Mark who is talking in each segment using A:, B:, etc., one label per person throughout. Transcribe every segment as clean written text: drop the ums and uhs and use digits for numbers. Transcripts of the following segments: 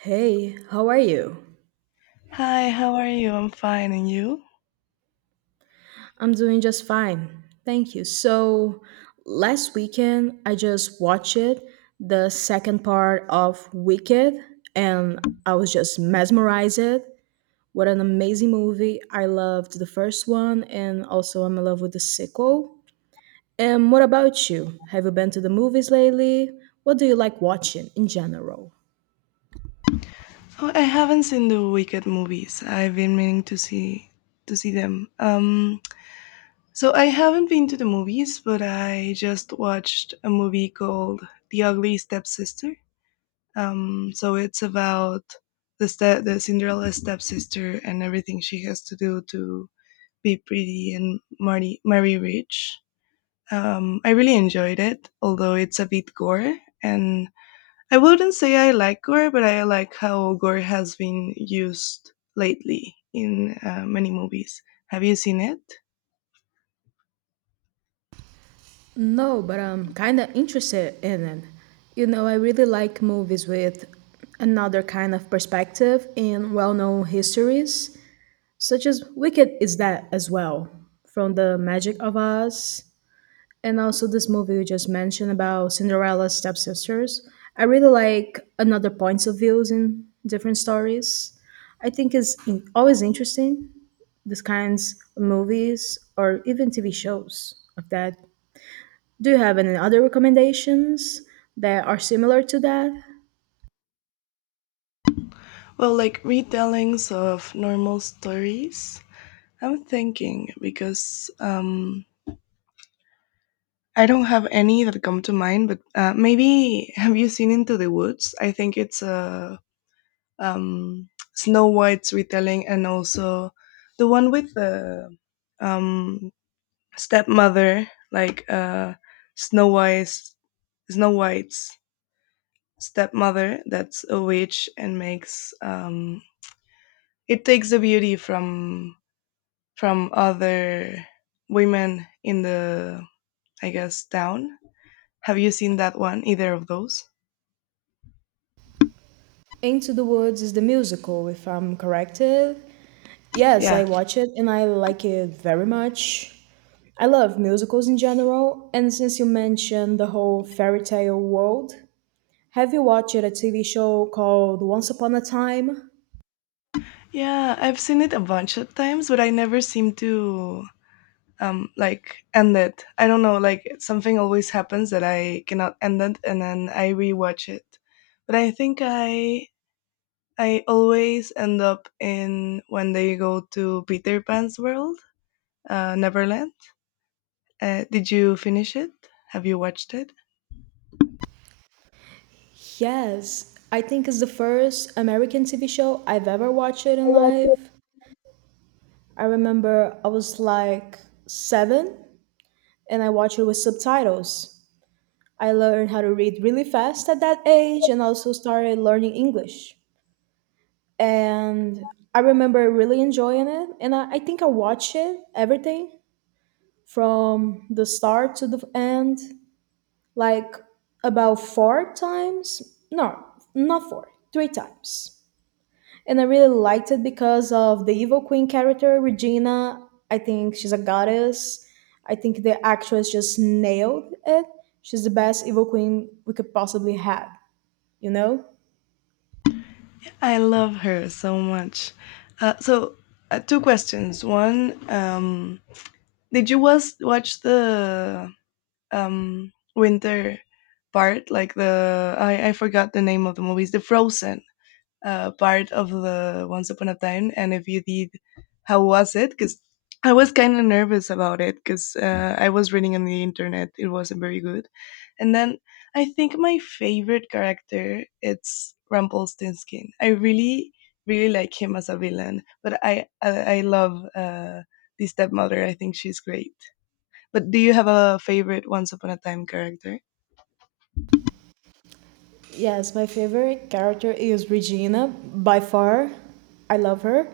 A: Hey, how are you?
B: Hi, how are you? I'm fine, and you?
A: I'm doing just fine. Thank you. So, last weekend I just watched it, the second part of Wicked, and I was just mesmerized. What an amazing movie. I loved the first one and also I'm in love with the sequel. And what about you? Have you been to the movies lately? What do you like watching in general?
B: Oh, I haven't seen the Wicked movies. I've been meaning to see them. So I haven't been to the movies, but I just watched a movie called The Ugly Stepsister. So it's about the Cinderella stepsister and everything she has to do to be pretty and marry rich. I really enjoyed it, although it's a bit gore and I wouldn't say I like gore, but I like how gore has been used lately in many movies. Have you seen it?
A: No, but I'm kind of interested in it. You know, I really like movies with another kind of perspective in well known histories, such as Wicked is that as well, from The Magic of Oz, and also this movie you just mentioned about Cinderella's stepsisters. I really like another points of views in different stories. I think it's always interesting, these kinds of movies or even TV shows of that do you have any other recommendations that are similar to that?
B: Well, like retellings of normal stories. I'm thinking because I don't have any that come to mind, but maybe have you seen Into the Woods? I think it's a um, Snow White's retelling, and also the one with the um, stepmother, like Snow White's Snow White's stepmother. That's a witch and makes it takes the beauty from other women in the I guess town. Have you seen that one? Either of those?
A: Into the Woods is the musical, if I'm corrected. Yes, I
B: Yeah.
A: watch it and I like it very much. I love musicals in general, and since you mentioned the whole fairy tale world, have you watched a TV show called Once Upon a Time?
B: Yeah, I've seen it a bunch of times, but I never seem to like end it. I don't know, like something always happens that I cannot end it and then I rewatch it. But I think I always end up in when they go to Peter Pan's world, Neverland. Did you finish it? Have you watched it?
A: Yes, I think it's the first American TV show I've ever watched it in life. I remember I was like seven and I watched it with subtitles. I learned how to read really fast at that age and also started learning English. And I remember really enjoying it. And I think I watched it, everything from the start to the end, like about four times. No, not four, three times. And I really liked it because of the Evil Queen character, Regina. I think she's a goddess. I think the actress just nailed it. She's the best Evil Queen we could possibly have, you know?
B: I love her so much. Uh, so, two questions. One, did you was watch the winter part like the I forgot the name of the movies, the Frozen part of the Once Upon a Time. And if you did, how was it? Because I was kind of nervous about it because I was reading on the internet it wasn't very good, and then I think my favorite character, it's Rumpelstiltskin. I really like him as a villain. But I love the stepmother. I think she's great, but do you have a favorite Once Upon a Time character?
A: Yes, my favorite character is Regina by far. I love her.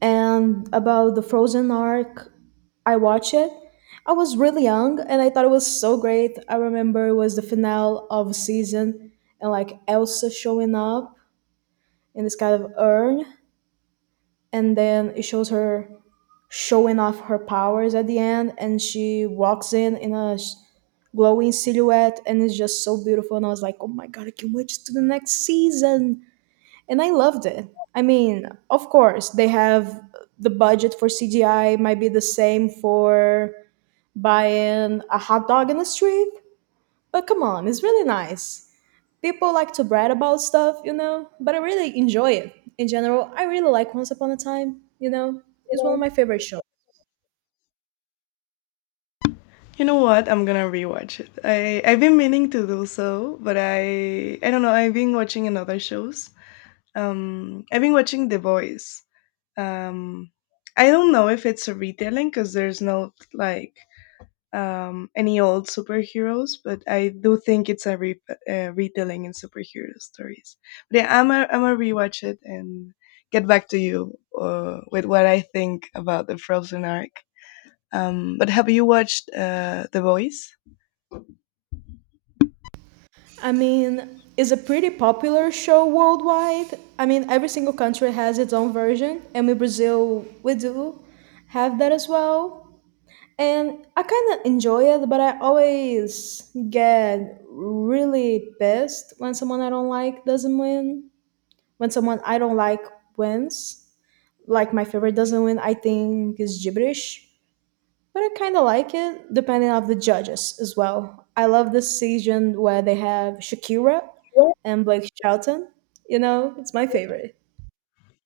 A: And about the Frozen arc, I watched it. I was really young and I thought it was so great. I remember it was the finale of a season and like Elsa showing up in this kind of urn and then it shows her showing off her powers at the end and she walks in a glowing silhouette, and it's just so beautiful. And I was like, oh my god, I can't wait to the next season. And I loved it. I mean, of course, they have the budget for CGI might be the same for buying a hot dog in the street, but come on, it's really nice. People like to brag about stuff, you know, but I really enjoy it in general. I really like Once Upon a Time, you know, it's one of my favorite shows.
B: You know what? I'm gonna rewatch it. I've been meaning to do so, but I don't know. I've been watching another shows. I've been watching The Voice. Um, I don't know if it's a retelling because there's no like any old superheroes, but I do think it's a retelling in superhero stories. But yeah, I'm a rewatch it and get back to you with what I think about the Frozen arc. But have you watched The Boys?
A: I mean, it's a pretty popular show worldwide. I mean, every single country has its own version, and in Brazil, we do have that as well. And I kind of enjoy it, but I always get really pissed when someone I don't like doesn't win. When someone I don't like wins, like my favorite doesn't win, I think is gibberish but I kind of like it, depending on the judges as well. I love the season where they have Shakira and Blake Shelton. You know, it's my favorite.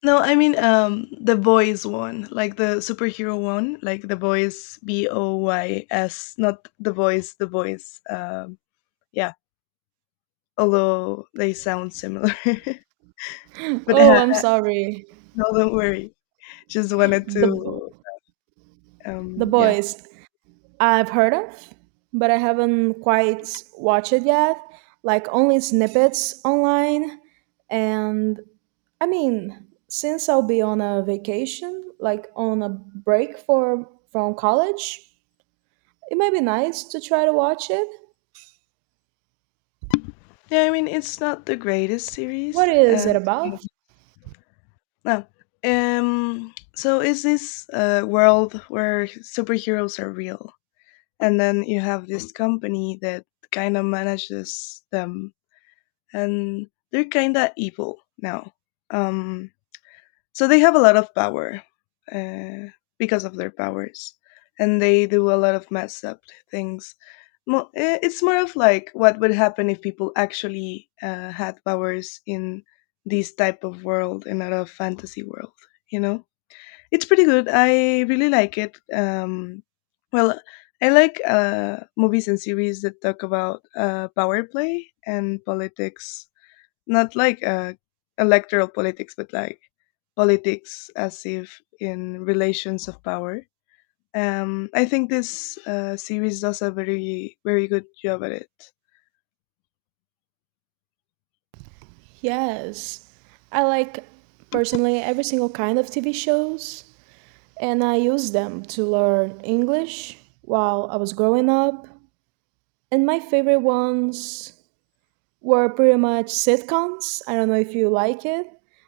B: No, I mean the Boys one, like the superhero one, like The Boys, B O Y S, not the boys, the boys. Yeah, although they sound similar, but
A: Oh, I'm sorry.
B: no, don't worry. Just wanted
A: The Bo-
B: to,
A: The
B: yeah,
A: Boys. I've heard of, but I haven't quite watched it yet. Like only snippets online, and I mean, since I'll be on a vacation, like on a break for from college, it might be nice to try to watch it.
B: yeah. I mean, it's not the greatest
A: What
B: series,
A: is it
B: and yeah.
A: about?
B: No. So is this world where superheroes are real, and then you have this company that kind of manages them, and they're kind of evil now. Um, so they have a lot of power uh, because of their powers, and they do a lot of messed up things. It's more of like what would happen if people actually had powers in this type of world and not a fantasy world you know it's pretty good. I really like it. Well, I like movies and series that talk about power play and politics. Not like electoral politics, but like politics as if in relations of power. I think this series does a very very good job at it.
A: Yes. I like personally every single kind of TV shows and I used them to learn English while I was growing up. And my favorite ones were pretty much sitcoms. I don't know if you like it,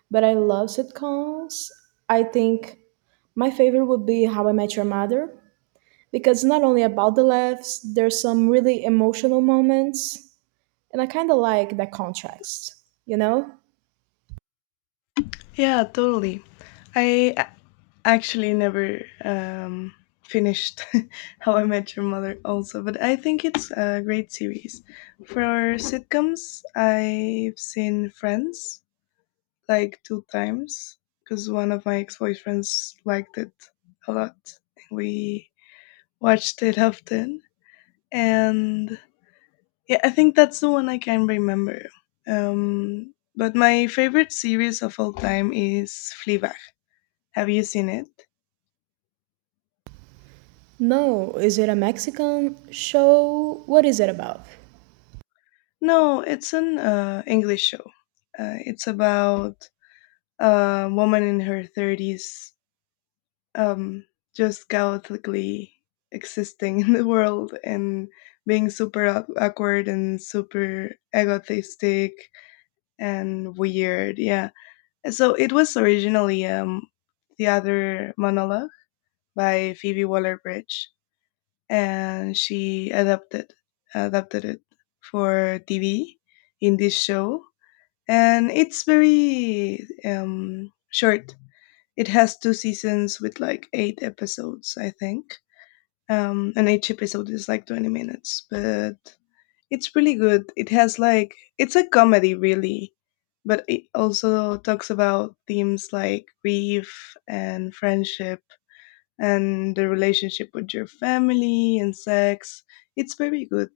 A: but I love sitcoms. I think my favorite would be How I Met Your Mother because not only about the laughs, there's some really emotional moments, and I kind of like that contrast, you know?
B: Yeah, totally. I a- Actually never finished How I Met Your Mother also, but I think it's a great series. For sitcoms, I've seen Friends like two times because one of my ex boyfriends liked it a lot. We watched it often. And yeah, I think that's the one I can remember. But my favorite series of all time is Fleabag. Have you seen it?
A: No, is it a Mexican show? What is it about?
B: No, it's an English show. It's about a woman in her thirties, um, just chaotically existing in the world and being super awkward and super egotistic and weird. Yeah, so it was originally theater monologue by Phoebe Waller-Bridge, and she adapted it for TV in this show, and it's very short. It has two seasons with like eight episodes, I think, and each episode is like 20 minutes. But it's really good. It has like it's a comedy really, but it also talks about themes like grief and friendship and the relationship with your family and sex. It's very good.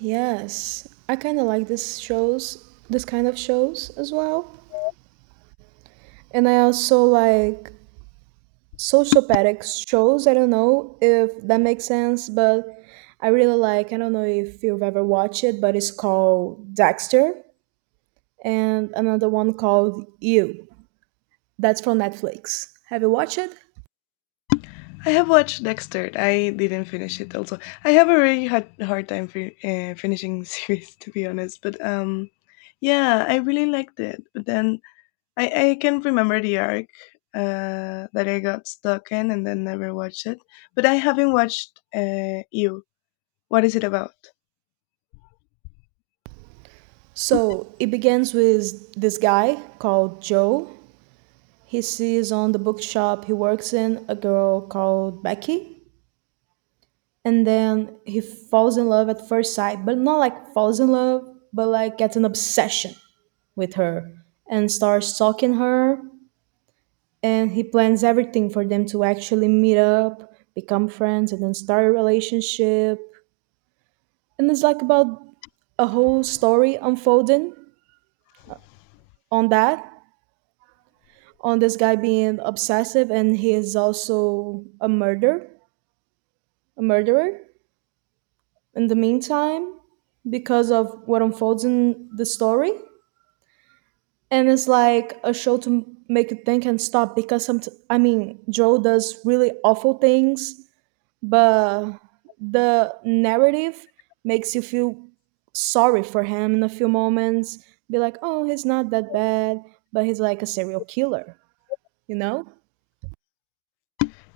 A: Yes, I kind of like this shows, this kind of shows as well. And I also like sociopathic shows. I don't know if that makes sense, but I really like, I don't know if you've ever watched it, but it's called Dexter and another one called You. That's from Netflix. Have you watched it?
B: I have watched Dexter. I didn't finish it also. I have a really hard time finishing series to be honest, but yeah, I really liked it. But then I can remember the arc that I got stuck in and then never watched it. But I haven't watched You. What is it about?
A: So it begins with this guy called Joe, he sees on the bookshop he works in a girl called Becky. And then he falls in love at first sight, but not like falls in love, but like gets an obsession with her and starts stalking her. And he plans everything for them to actually meet up, become friends, and then start a relationship. And it's like about a whole story unfolding on that, on this guy being obsessive, and he is also a murder, a murderer in the meantime because of what unfolds in the story. And it's like a show to make you think and stop because some I mean Joe does really awful things, but the narrative makes you feel sorry for him in a few moments. Be like, oh, he's not that bad, but he's like a serial killer, you know?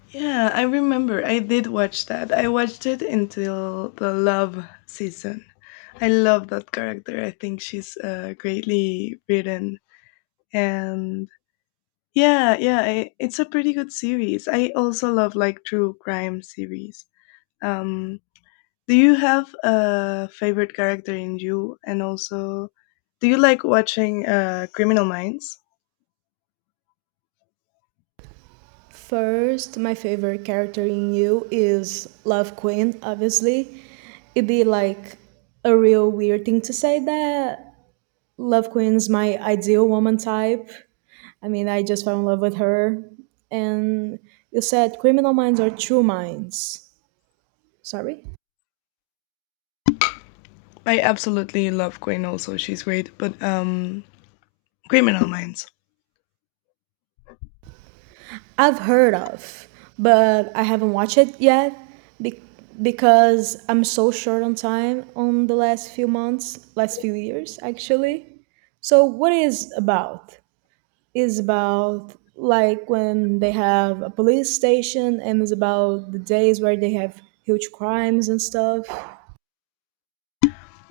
B: Yeah, I remember. I did watch that. I watched it until the Love season. I love that character. I think she's greatly written. And yeah, it's a pretty good series. I also love like true crime series. Um, Do you have a favorite character in You? And also, do you like watching Criminal Minds?
A: First, my favorite character in you is Love Queen, obviously. It'd be like a real weird thing to say that Love Queen's my ideal woman type. I mean, I just fell in love with her. And you said criminal minds are true minds. Sorry?
B: I absolutely love Queen. Also, she's great. But Criminal Minds.
A: I've heard of, but I haven't watched it yet be- because I'm so short on time on the last few months, last few years actually. So what is about? Is about like when they have a police station and it's about the days where they have huge crimes and stuff.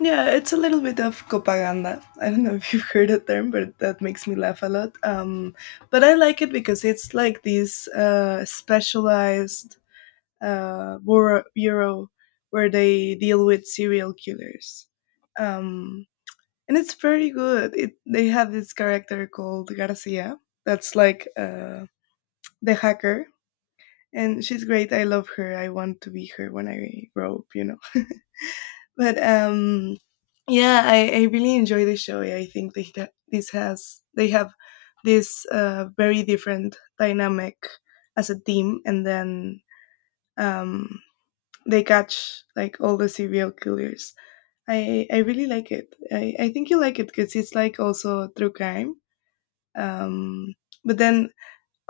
B: Yeah, it's a little bit of copaganda. I don't know if you've heard that term, but that makes me laugh a lot. But I like it because it's like these specialized bureau where they deal with serial killers. Um, and it's very good. They have this character called Garcia that's like the hacker. And she's great. I love her. I want to be her when I grow up, you know. But yeah, I really enjoy the show. I think they have this very different dynamic as a team, and then um, they catch like all the serial killers. I really like it. I think you like it because it's like also true crime. Um, but then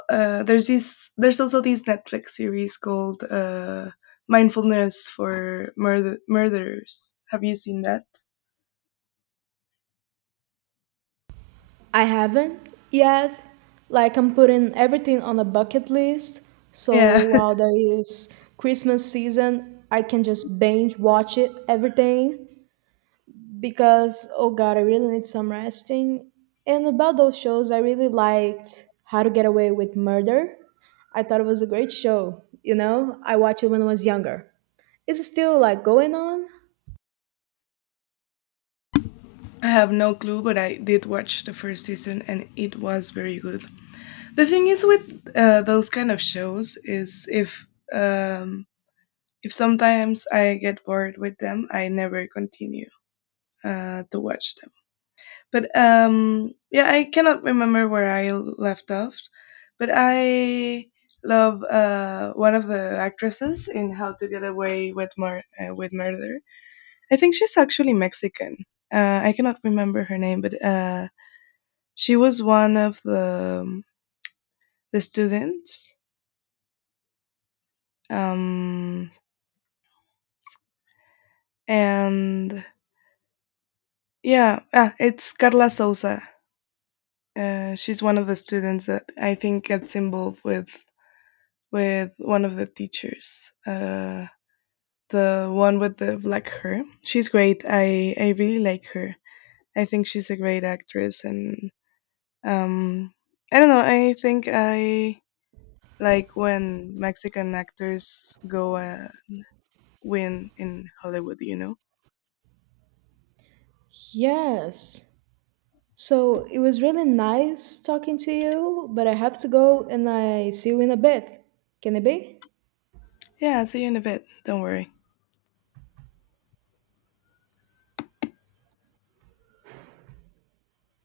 B: uh, there's also this Netflix series called Mindfulness for Murderers. Have you seen that?
A: I haven't yet. Like I'm putting everything on a bucket list. So
B: Yeah,
A: while there is Christmas season, I can just binge watch it everything because oh god, I really need some resting. And about those shows, I really liked How to Get Away with Murder. I thought it was a great show, you know? I watched it when I was younger. Is it still like going on?
B: I have no clue, but I did watch the first season and it was very good. The thing is with those kind of shows is um, if sometimes I get bored with them, I never continue to watch them. But yeah, I cannot remember where I left off. But I love one of the actresses in How to Get Away with Murder. I think she's actually Mexican. I cannot remember her name, but she was one of the students. Um, and yeah, ah, it's Carla Souza. She's one of the students that I think gets involved with one of the teachers. The one with the black hair. She's great. I really like her. I think she's a great actress, and um, I don't know. I think I like when Mexican actors go win in Hollywood. You know.
A: Yes. So it was really nice talking to you, but I have to go and I see you in a bit. Can it be?
B: Yeah. See you in a bit. Don't worry.